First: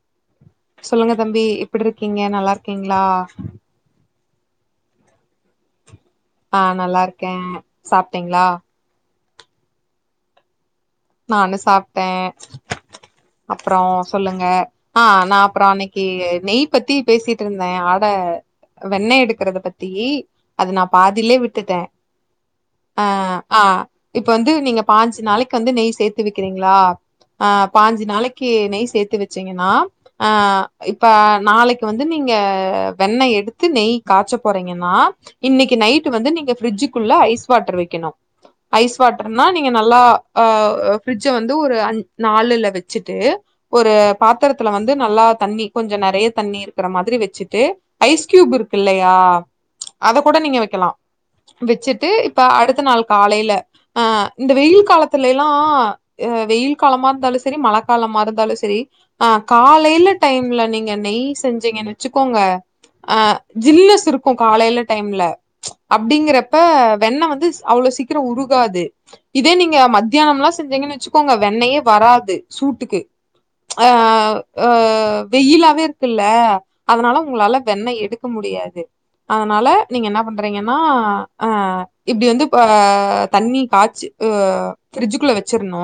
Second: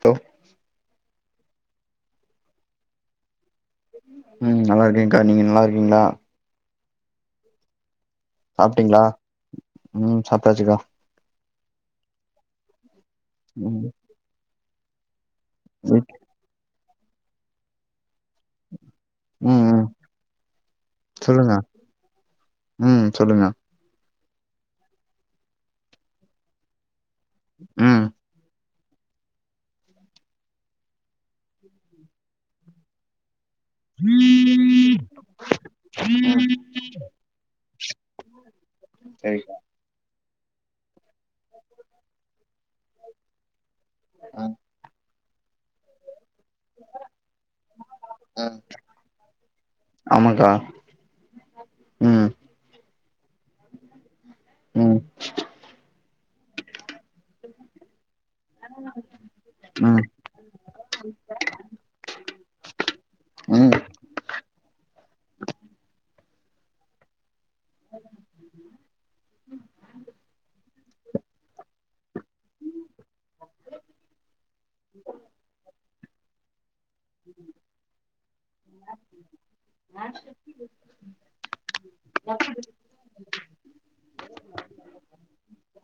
Bro சொல்லுங்க தம்பி எப்டி இருக்கீங்க நல்லாருக்கீங்ளா ம் நல்லா இருக்கேன்க்கா நீங்க நல்லாருக்கீங்ளா ஆ நல்லாருக்கே சாப்ட்டீங்ளா சாப்ட்டீங்ளா ம் சாப்ட்டாச்சுக்கா நானு சாப்ட்டே அப்பற ம் சொல்லுங்க ஆ நா அப்பற அன்னைக்கு வீட் நெய் பத்தி பேசிட்டு இருந்தே ஆட வெண்ணெ எடுக்கிறத ம் ம் பத்தி அத நான் பாதிலே சொல்லுங்க விட்டுட்ட அ ம் சொல்லுங்க ஆ இப்ப வந்து நீங்க பாஞ்சு நாளைக்கு வந்து நெய் சேத்து வைக்கிறீங்ளா அ ம் பாஞ்சு நாளைக் கீ நெய் சேத்து வச்சிங்கன்னா ஆ இப்ப நாளைக்கு வந்து நீங்க வெண்ணெ எடுத்து நெய் காய்ச்ச போறீங்கனா இன்னைக்கு நைட் வந்து நீங்க பிரிட்ஜுக்குள்ள ஐஸ் வாட்டர் வக்கணு ஐஸ் வாட்டர்னா நீங்க நல்லா அ ஃபிரிட்ஜ வந்து ஒரு அஞ் நாலுல வெச்சுட்டு ஒரு பாத்திரத்துல வந்து நல்லா தண்ணி கொஞ்சொ நறைய தண்ணி இருக்க மாதிரி வெச்சுட்டு ஐஸ் கீயூப் இருக்கு இல்லையா அத கூட ஆமாக்கா நீங்க வெக்கலாம் வெச்சுட்டு ம் இப்ப அடுத்த நாள் காலையில அ இந்த வெயில் ம் காலத்துல வெயில் காலமா இருந்தாலும் செரி மழை காலமா இருந்தாலும் செரி ஆ ம் காலையில டைம்ல நீங்க நெய் செஞ்சீங்க வெச்சுக்கோங்க அ ம் ஜில்னஸ் இருக்கும் காலையில டைம்ல அப்டிங்கறப்போ வெண்ண வந்து அவ்ளவு சீக்கிரம் உருகாது இதே நீங்க ம ல்லா செஞ்சங்கன்னு வெச்சுக்கோங்க வெண்ணயே வராது சூட்டுக்கு ஆ அ வெயிலாவே இருக்குல்ல அதனால உங்களால வெண்ணய் எடுக்க முடியாது அதனால நீங்க என்ன பண் றீங்கன்னா ஆ இப்டி வந்து தண்ணி காச்சு ஃபிரிட்ஜுக்குள்ள வெச்சிருணு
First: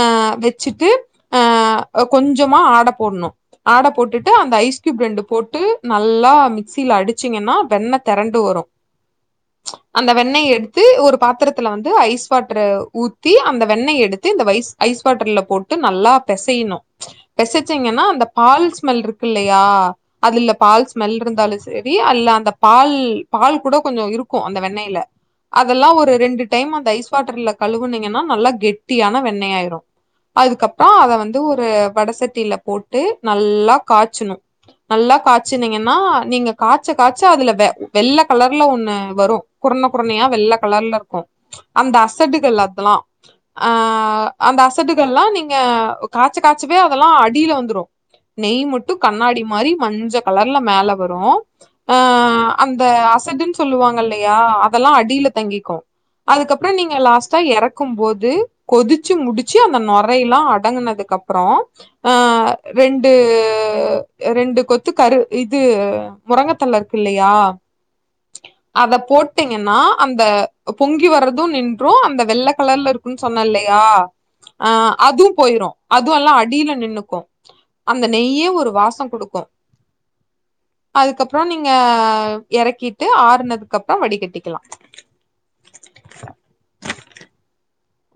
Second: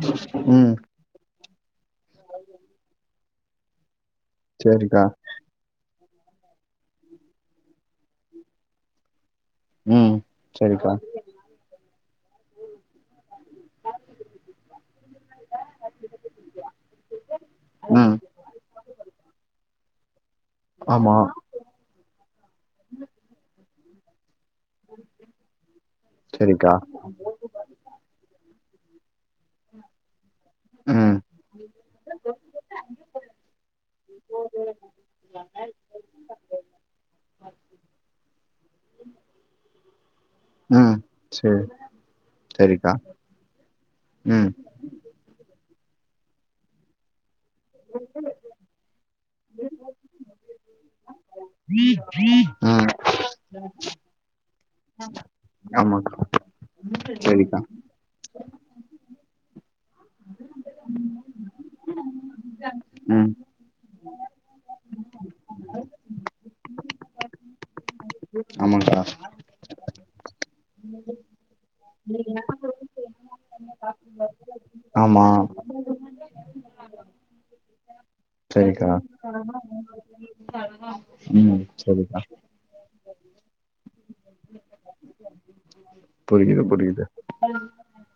அ ம் வெச்சுட்டு ஆ கொஞ்சமா ஆட போடணும் ஆட போட்டுட்டு அந்த ஐஸ் சேரிக்கா கீயூப் ரெண்டு போட்டு நல்லா மிக்சியில அடிச்சிங்கன்னா வெண்ணை திரண்டு வரும் அந்த ம் வெண்ணெய எடுத்து சேரிக்கா ஒரு பாத்தரத்துல வந்து ஐஸ் வாட்டரு ஊ த்தி அந்த வெண்ணய் எடுத்து இந்த வைஸ் ஐஸ் வாட்டர்ல போட்டு நல்லா பெசையணும் பெசச்சிங்கன்னா ம் அந்த பால் ஸ்மெல் இருக்கு இல்லையா அதுல பால் ஆமா ஸ்மெல் இருந்தாலும் செரி அல்ல அந்த பால் பால் கூட கொஞ்சொ இருக்கும் அந்த வெண்ணெய்ல அதெல்லா ஒரு ரெண்டு சேரிக்கா டைம் அந்த ஐஸ் வாட்டர்ல கழுவுனிங்கன்னா நல்லா கெட்டியான வென்ன ஆயிரும் அதுக்கப்ப அத ம் வந்து ஒரு வடசட்டியில போ ட்டு நல்லா காச்சணு நல்லா காச்சுனீங்கன்னா நீங்க காச்ச காச்ச அதுல வெ வெள்ள கலர்ல ஒண்ணு வரும் குறன்ன குறனையா வெல்ல ம் கலர்ல இருக்கும் சேரி அந்த அசடுகள் சேரிக்கா அதெல்லா ம் அந்த அச டுகள் எல்லா நீங்க காச்ச காசவே அதெல்லாம் அடியில வந்துரும் நெய் மட்டும் கண்ணாடி மாரி மஞ்ச கலர்ல மேல வரும் ம் இந்த அசட சொல்லுவாங்க இல்லையா அதெல்லா அடியில தங்கிக்கும் ஆமாக்கா அதுக்கப்புறம் நீங்க லாஸ்டா சேரிக்கா எற க்கும் போது கொதிச்சு முடிச்சு அந்த நொறைய எல்லா அடங்குனதுக்கு அப்புறம் ஆ ரெண்டு ம் ரெண்டு கொத்து கரு இது முரங்கத்தல்ல இருக்கு இல்லையா அத ஆமாக்கா போட்டீங்கன்னா அந்த பொங்கி வரதும் நின்றும் அந்த வெள்ள கலர்ல இருக்குன்னு சொன்னேன் இல்லையா ஆ ஆமா அதுவும் போயிரும் அது எல்லா அடியில நின்னுக்கும் அந்த நெய்யே ஒரு சேரிக்கா வாசம் கொடுக்கும் அதுக்கப்புறம் ம் நீங்க சேரிக்கா எறக்கிட்டு ஆறுனதுக்கு அப்றோ வடி கெட்டிக்கலாம் புரியது புரியுது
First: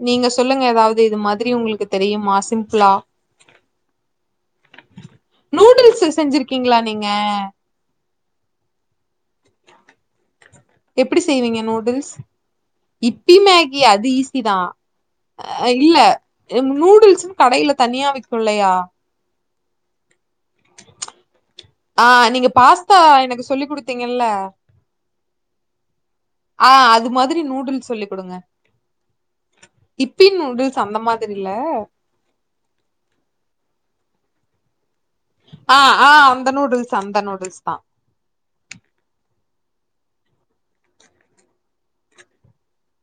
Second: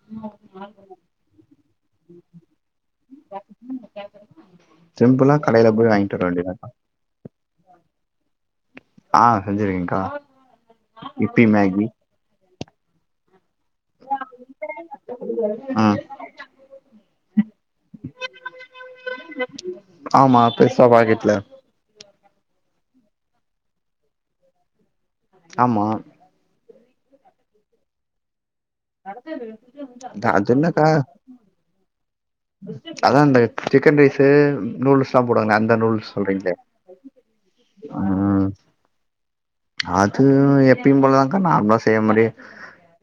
நீங்க சொல்லுங்க ஏதாவது இது மாதிரி உங்களுக்கு தெரியுமா சிம்பிளா சிம்பிளா கடையில போய் நூடுல்ஸ் வாங்கிட்டு வர வேண்டியதாக்கா செஞ்சிருக்கீங்களா நீங்க ஆ செஞ்சிருக்கேகா எப்டி செய்வீங்க நூடுல்ஸ் இப்பி மேகி அது ஈஸி தான் அ இல்ல ம் நூடுல்ஸு கடையில தனியா விக்குலையா ஆமா பெருசா பாக்ட்டுல ஆ நீங்க பாஸ்தா எனக்கு சொல்லி குடுத்தீங்கல்ல ஆமா ஆஹ் அது மாதிரி நூடுல் சொல்லிக் குடுங்க இப்பி த- அது நூடுல்ஸ் என்னக்கா அந்த மாதிரி இல்ல அதா இந்த சிக்கன் ரைஸ்ஸு நூடுல்ஸ் போடுவாங்களே அந்த ஆ ஆ நூடுல்ஸ் அந்த சொல்றீங்களே நூடுல்ஸ் அந்த நூடுல்ஸ் தா உம் அது எப்பயு போலதாக்கா நார்மலா செய்யற மாறியே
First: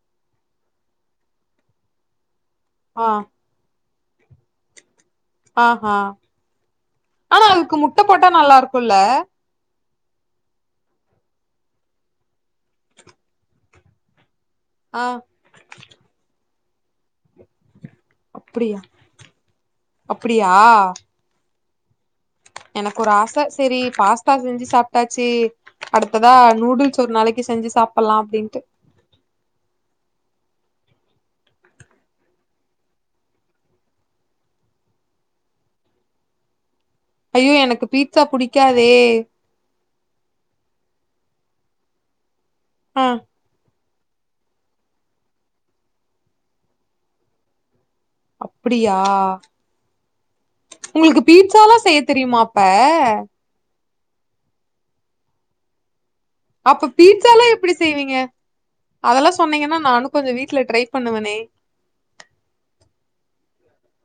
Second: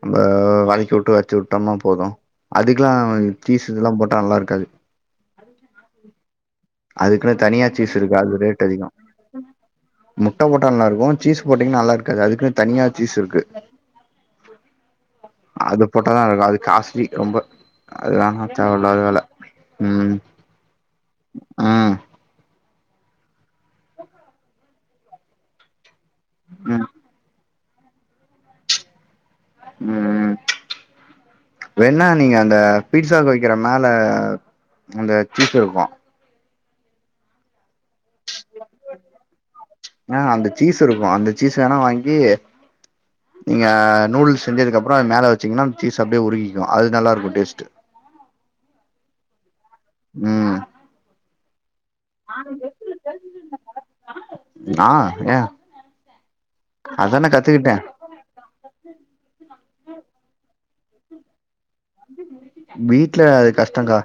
நம்ம வனக்கி வுட்டு வெச்சு விட்டோம்னா போதும் அதுக்கெல்லா ஆ சீசுல்லா போட்டா நல்லா இருக்காது ஆ ஹா அதுக்குன்னு தனியா சீஸ் இருக்கு அது நல்லா ரேட் அதிகோ இருக்குல்ல முட்ட போட்டா நல்லா இருக்கு சீஸ் போட்டீங்கன்னு நல்லா இருக்காது அதுக்குன்னு தனியா சீஸ் இருக்கு ஆ அது போட்டாதா அது காஸ்ட்லி ரொம்ப அது‌வேணா தேவல்லாத வேல உம் ஆ ம் எனக்கு ஒரு ஆச சரி பாஸ்தா செஞ்சு சாப்பிட்டாச்சு அடுத்ததா ம் நூடுல்ஸ் ஒரு நாளைக்கு செஞ்சி சாப்பல்லாம் அப்டின்ட்டு ம்ம் வேணா நீங்க அந்த பீட்சாக்கு வெக்கிற மேல அந்த சீஸ் இருக்கு ஐயோ எனக்கு பீட்சா புடிக்காதே ஆ அந்த சீஸ் இருக்கு அந்த சீஸ் வேணா வாங்கி ஆ நீங்க நூடுல்ஸ் செஞ்சதுக்கப்றோஅத் மேல வச்சீங்னா சீஸ் அப்டியே உருகிடு அதுநல்லா இருக்கு டேஸ்ட்டு அப்டியா ம் உங்ளுக்கு பீட்ஸால்லா செய்ய தெரியுமா அப்ப ஆ ஏ அப்ப அதான பீட்ஸாலா எப்டி கத்துக்கிட்டே செய்வீங்க அதல்லா சொன்னீங்கன்னா நானு கொஞ்சோ வீட்ல ட்ரை பண்ணுவனே வீட்ல அது கஷ்டங்கா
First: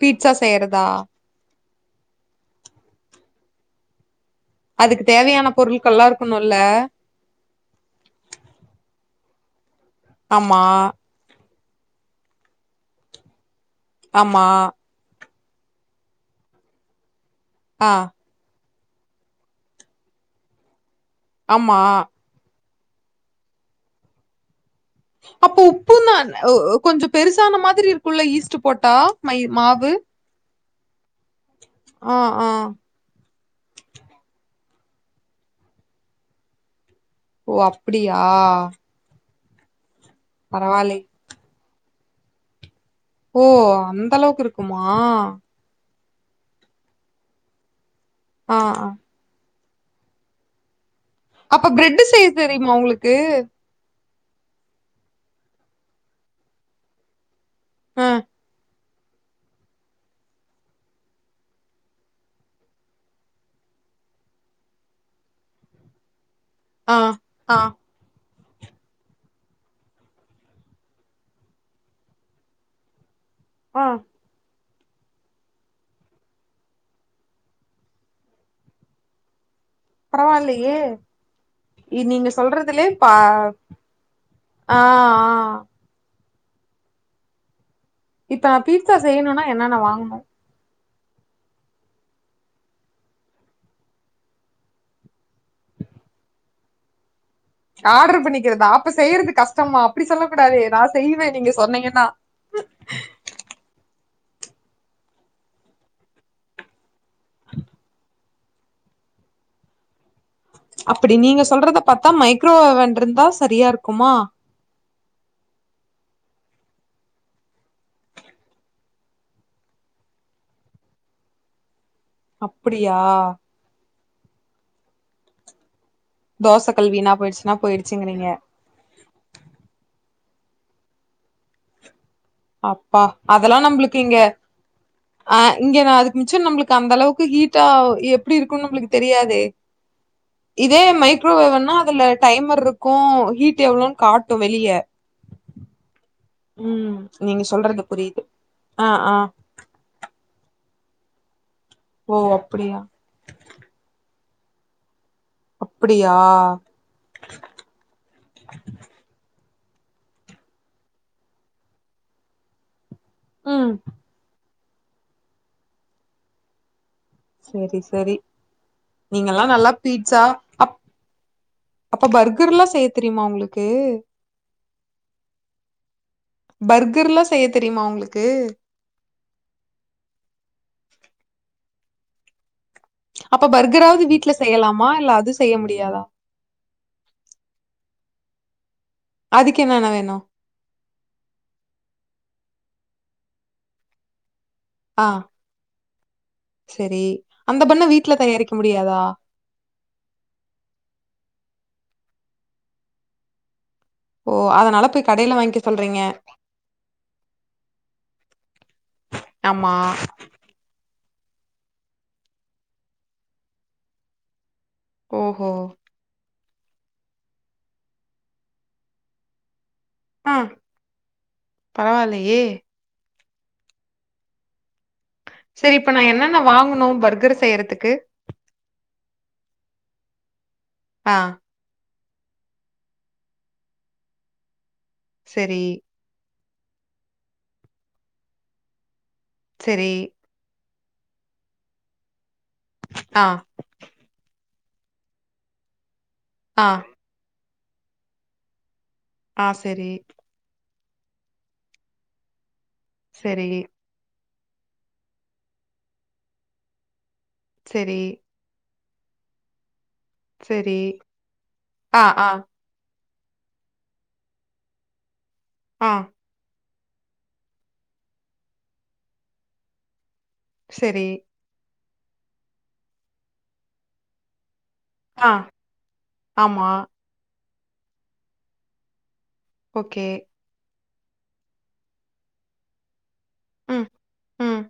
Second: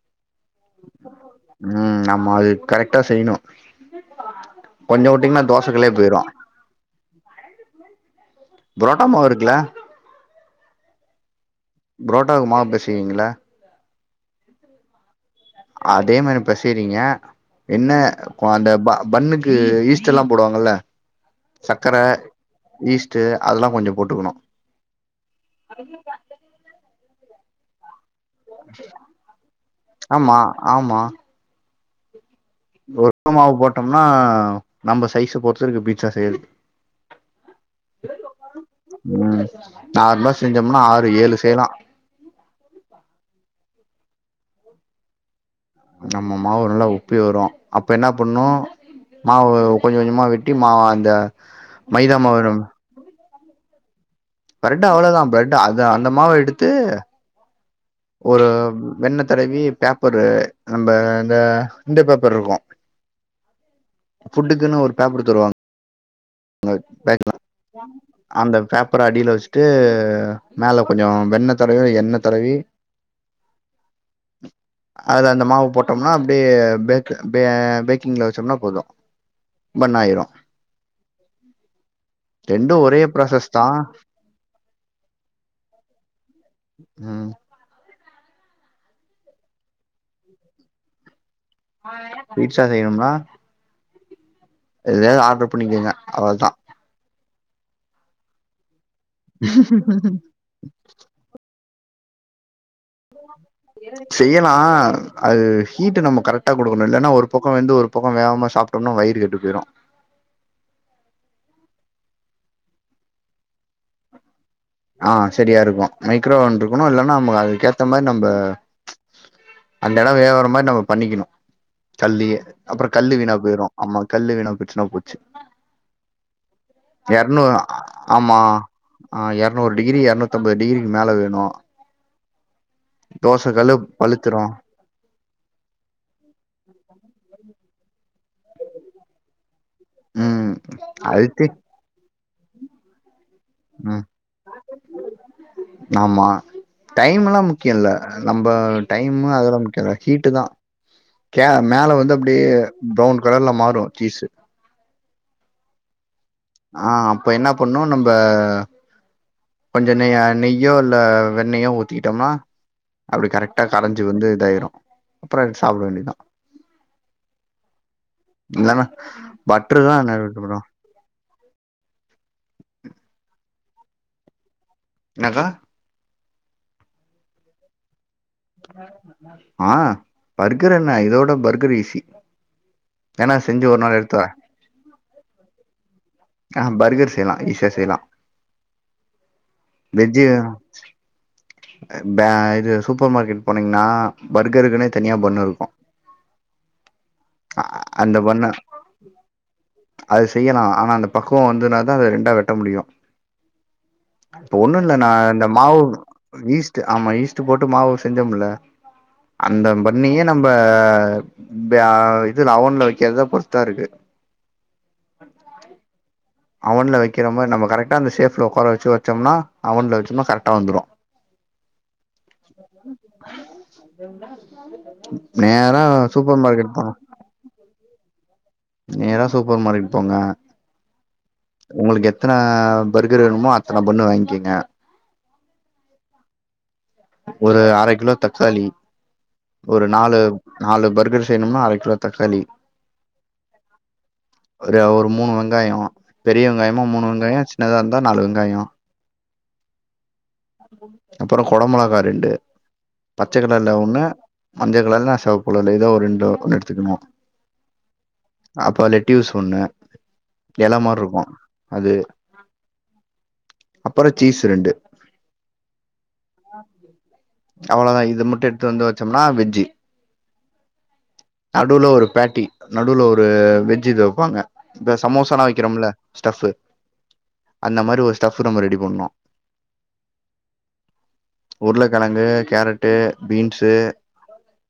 பீட்சா செய்யறதா ம் ஆமா அது கரெக்டா செய்யணு அதுக்கு கொஞ்சோ வுடிங்கன்னா தேவையான தோச கல்லே பொருட்கள்லா போயிடு இருக்கணுல்ல புரோட்டா மாவு இருக்குல்ல ஆமா புரோட்டாவுக்கு மாவு பெசிவீங்கல்ல ஆமா அதே மாறி பெசயறீங்க என்ன ஆ குவா அந்த பன்னுக்கு ஈஸ்ட் எல்லா போடுவாங்கல்ல ஆமா சக்கர ஈஸ்ட்டு அதல்லா கொஞ்சோ போட்டுக்கணு அப்போ உப்பா கொஞ்சோ பெருசான மாதிரி இருக்குல்ல ஈஸ்ட்டு போட்டா மை மாவு ஆமா ஆமா ஆ ஆ ஒரு ர மாவு போட்டோம்னா நம்ம சைஸ் பொறுத்து இருக்கு பீட்சா செய்யறது ஓ அப்புடியா ம் நார்மலா செஞ்சம்னா ஆறு ஏழு செய்லா ஓ அந்த அளவுக்கு இருக்குமா நம்ம மாவு நல்லா உப்பி வரும் அப்ப என்ன பண்ணும் ஆ ஆ மாவு கொஞ்சம் கொஞ்சமா வெட்டி மாவு அந்த அப்ப பிரெட் மைதா செய்ய மாவு தெரியுமா உங்களுக்கு பிரெட் அவ்ளோதான் பிரெட் அது அந்த மாவ எடுத்து ஆ ஒரு வெண்ண தடவி பேப்பரு நம்ம இந்த இந்த பேப்பர் இருக்கும் ஃபுட்டுக்குன்னு ஒரு பேப்பர் தருவாங் க ஆ பேக்ரிலாம் ஆ அந்த பேப்பர அடியில வச்சுட்டு மேல கொஞ்சம் வெண்ண தடவி எண்ண தடவி ஆ அதுல அந்த மாவு போட்டோம்னா அப்பிடியே பேக் பே பேக்கிங்ல வெச்சோனா போது. பன் ஆயிரு பரவாலயே இ நீங்க ரெண்டு சொல்றதுலே ஒரே பா ப்ராசஸ் தா ஆ ஆ ம் இப்ப நா பீட்சா செய்யணுனா என்னன்ன வாங்கனு. பீட்சா செய்யணுனா எதுல்யாது ஆர்டர் பண்ணிக்கங்க அவ்ளதா ஆர்டர் பண்ணிக்கிறதா அப்ப செய்றது கஷ்டமா. அப்பிடி சொல்ல கூடாது நா செய்வே நீங்க சொன்னீங்கன்னா. செய்யலா. அது ஹீட்டு நம்ம கரெக்டா குடுக்கணு. இல்லனா ஒரு பக்கொ வெந்து ஒரு பக்கோ வேகாம சாப் டோனா வயிறு கெட்டு போயிரு. அப்பிடி நீங்க சொல்றத பாத்தா மைக்ரோவேவன் இருந்தா செரியா இருக்குமா ஆ சரியா இருக்கு. மைக்ரோவேவன் இருக்கணு. இல்லன்னா நமக்கு அதுக்கு ஏத்த மாரி நம்ப அந்த எடொ வேவுற மாதிரி நம்ம பண்ணிக்கணு. கல்லியே. அப்பொறொ அப்டியா கல்லு வீணா போயிரு. ஆமா கல்லு வீணா போய்டுச்சுன்னா போச்சு. தோசக்கல் வீணா போயிடுச்சுன்னா எறநூறு போயிடுச்சுங்கிறீங்க ஆமா ஆ எறநூறு டிகிரி எறநூத்தம்பது டிகிரிக்கு மேல வேணும் அப்பா அதெல்லாம் நம்ம்பளுக்கு இங்க பழுத்துரு அ இங்க நான் அதுக்கு மிச்சம் நம்மளுக்கு அந்த அளவுக்கு ஹீட்டா எப்படி இருக்குனு நம்மளுக்கு தெரியாதே ம் இதே அழுத்தி மைக்ரோவேவ்ன்னா அதுல டைமர் இருக்கும் ஹீட் எவ்வளவுன்னு ம் காட்டும் வெளிய ஆமா ம் நீங்க டைம்ல்லாம் முக்கியொ சொல்றது இல்ல புரியுது நம்ப ஆ ஆ டைமு அதெல்லாம் முக்கியம் ஹீட்டு தான் கே மேல வந்து ஓ அப்படியே அப்டியா ப்ரௌன் கலர்ல மாறும் சீஸு அப்பிடியா ஆ அப்ப என்ன பண்ணு நம்ப கொஞ்ச நெய் அ நெய்யோ இல்ல வெண்ணெயோ ஊத்திகிட்டோம்னா அப்பிடி கரெக்டா ம் கரஞ்சு வந்து இதாயிரு. அப்பறோ எடுத்து சாப்ட வேண்டியதுதா செரி செரி நீங்கல்லா நல்லா பட்ரு தா என்ன பீ்ட்சா அப் அப்ப பர்கர் எல்லா செய்ய தெரியுமா உங்களுக்கு என்னகா பர்கர் எல்லா செய்ய தெரியுமா உங்களுக்கு ஆ பர்கர் என்ன இதவுட பர்கர் ஈசி. அப்ப பர்கராவது வரே வீட்ல செய்யலாமா. இல்ல அது செய்ய முடியாதா. ஆ பர்கர் செய்யலா. ஈசியா செய்யலா. அதுக்கு என்னென்ன வேணு வெஜ்ஜியா ப இது சூப்பர் மார்க்கெட் போனீங்கன்னா பர்கருக்குன்னே ஆ தனியா பண்ணு இருக்கும். சரி. அந்த பண்ண வீட்ல அந்த பண்ண தயாரிக்க முடியாதா? அது செய்யலா ஆனா அந்த பக்குவோ வந்துனதா அத ரெண்டா வெட்ட முடியு ஓ! இப்ப ஒண்ணு அதனால இல்ல போய் நா கடையில இந்த வாங்கிக்க மாவு சொல்றீங்க. ஈஸ்ட் ஆமா ஈஸ்ட் போட்டு மாவு செஞ்சோமுல்ல அந்த ஆமா. பண்ணேயே நா நம்ப பே இது‌ல அவன்ல வெக்கிறத பொறுத்துதா இருக்கு ஓ ஓ அவன்ல வெக்கெற மாரி நம்ம கரக்டா அந்த ஸேப்ல ஒக்கார வெச்சு வெச்சொம்னா அவன்ல வெச்சு இன்னு ஆ கரெக்டா வந்துரு. பரவாயில்லயே! சரி நேரா இப்ப நான் என்னென்ன சூப்பர் மார்க்கெட் போங்க வாங்கணும் பர்கர் செய்றதுக்கு நேரா சூப்பர் மார்க்கெட் போங்க ஆ உங்களுக்கு எத்தன பர்கர் வேணுமோ அத்தன பண்ணு வாங்கிகெங்க சேரி ஒரு அர கிலோ தக்காளி சரி. ஒரு நாலு நாலு பர்கர் செய்யணும்னா அர கிலோ தக்காளி ஆ ஒரு ஒரு மூணு வெங்காயோ பெரிய ஆ, வெங்காயம மூணு வெங்காயோ சின்னதா இருந்தா நாலு வெங்காயோ ஆ சேரி அப்றோ குட மிளகா ரெண்டு பச்சை சரி, கலர்ல்ல ஒண்ணு மஞ்ச கலர்ல சிவப்பு கலர்ல ஏதோ ஒரு ரெண்டு ஒன்னு எடுத்துக்கணு சேரி அப்போ லேட்யூஸ் ஒண்ணு இல சரி. மாரி இருக்கு அது ஆ, ஆ, அப்றோ சீஸ் ரெண்டு ஆ அவ்ளோதா இது மட்டு எடுத்து வந்து வச்சோம்னா வெஜ்ஜி சேரி நடுல ஒரு பேடி நடுல ஒரு வெஜ்ஜி இது வைப்பாங்க இப்ப ஆ, சமோசலா வைக்கிறோம்ல ஸ்டபு ஆமா. அந்த மாரி ஒரு ஸ்டபு நம்ப ரெடி பண்ணுனு ஓகே உர்ளகெழங்கு கேரட்டு பீன்ஸு ம், ம்.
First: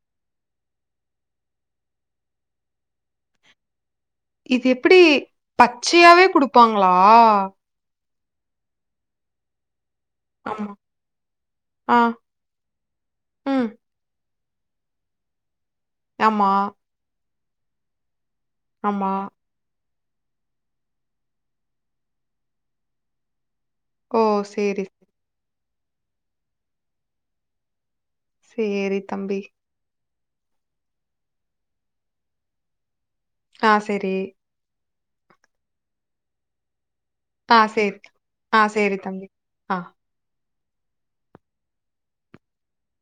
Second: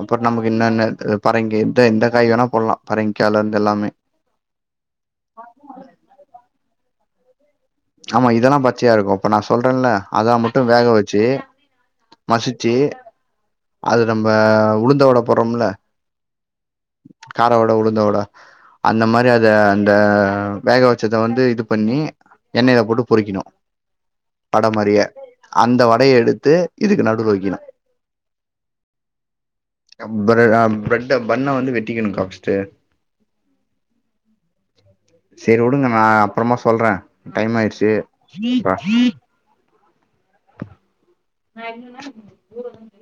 அப்றோ நமக்கு என்னென்ன பரங்கி எ எந்த காய் வேணா போட்லா. பரங்கிக்கால இருந்து எல்லாமே இது எப்டி பச்சையாவே குடுப்பாங்களா ஆமா இதெல்லா பச்சயா இருக்கு. இப்ப நா சொல்றல அதல மட்டு ஆமா. வேக வெச்சி ஆ, மசிச்சு ம். அது நம்ப உளுந்த வட போடுறோமுல ஆமா கார வட உளுந்த வட அந்த ஆமா. மாரி அ த அந்த வேக வச்சத வந்து இது பண்ணி எண்ணெய்யில போட்டு பொரிக்கணு ஓ! வட சரி, மாரியே அந்த வடய எடுத்து இதுக்கு நடுவுல வக்கினு சேரி தம்பி பிரட் பிரெட்ட பண்ண வந்து வெட்டிக்கணு கா ப்ஸ்ட்டு ஆ சேரி சேரி வுடுங்க நா அப்றோமா சொல்றே டைம் ஆ, ஆயிடுச்சு சேரி. ஆ, சேரி தம்பி. ஆ நா இருந்தன [unintelligible]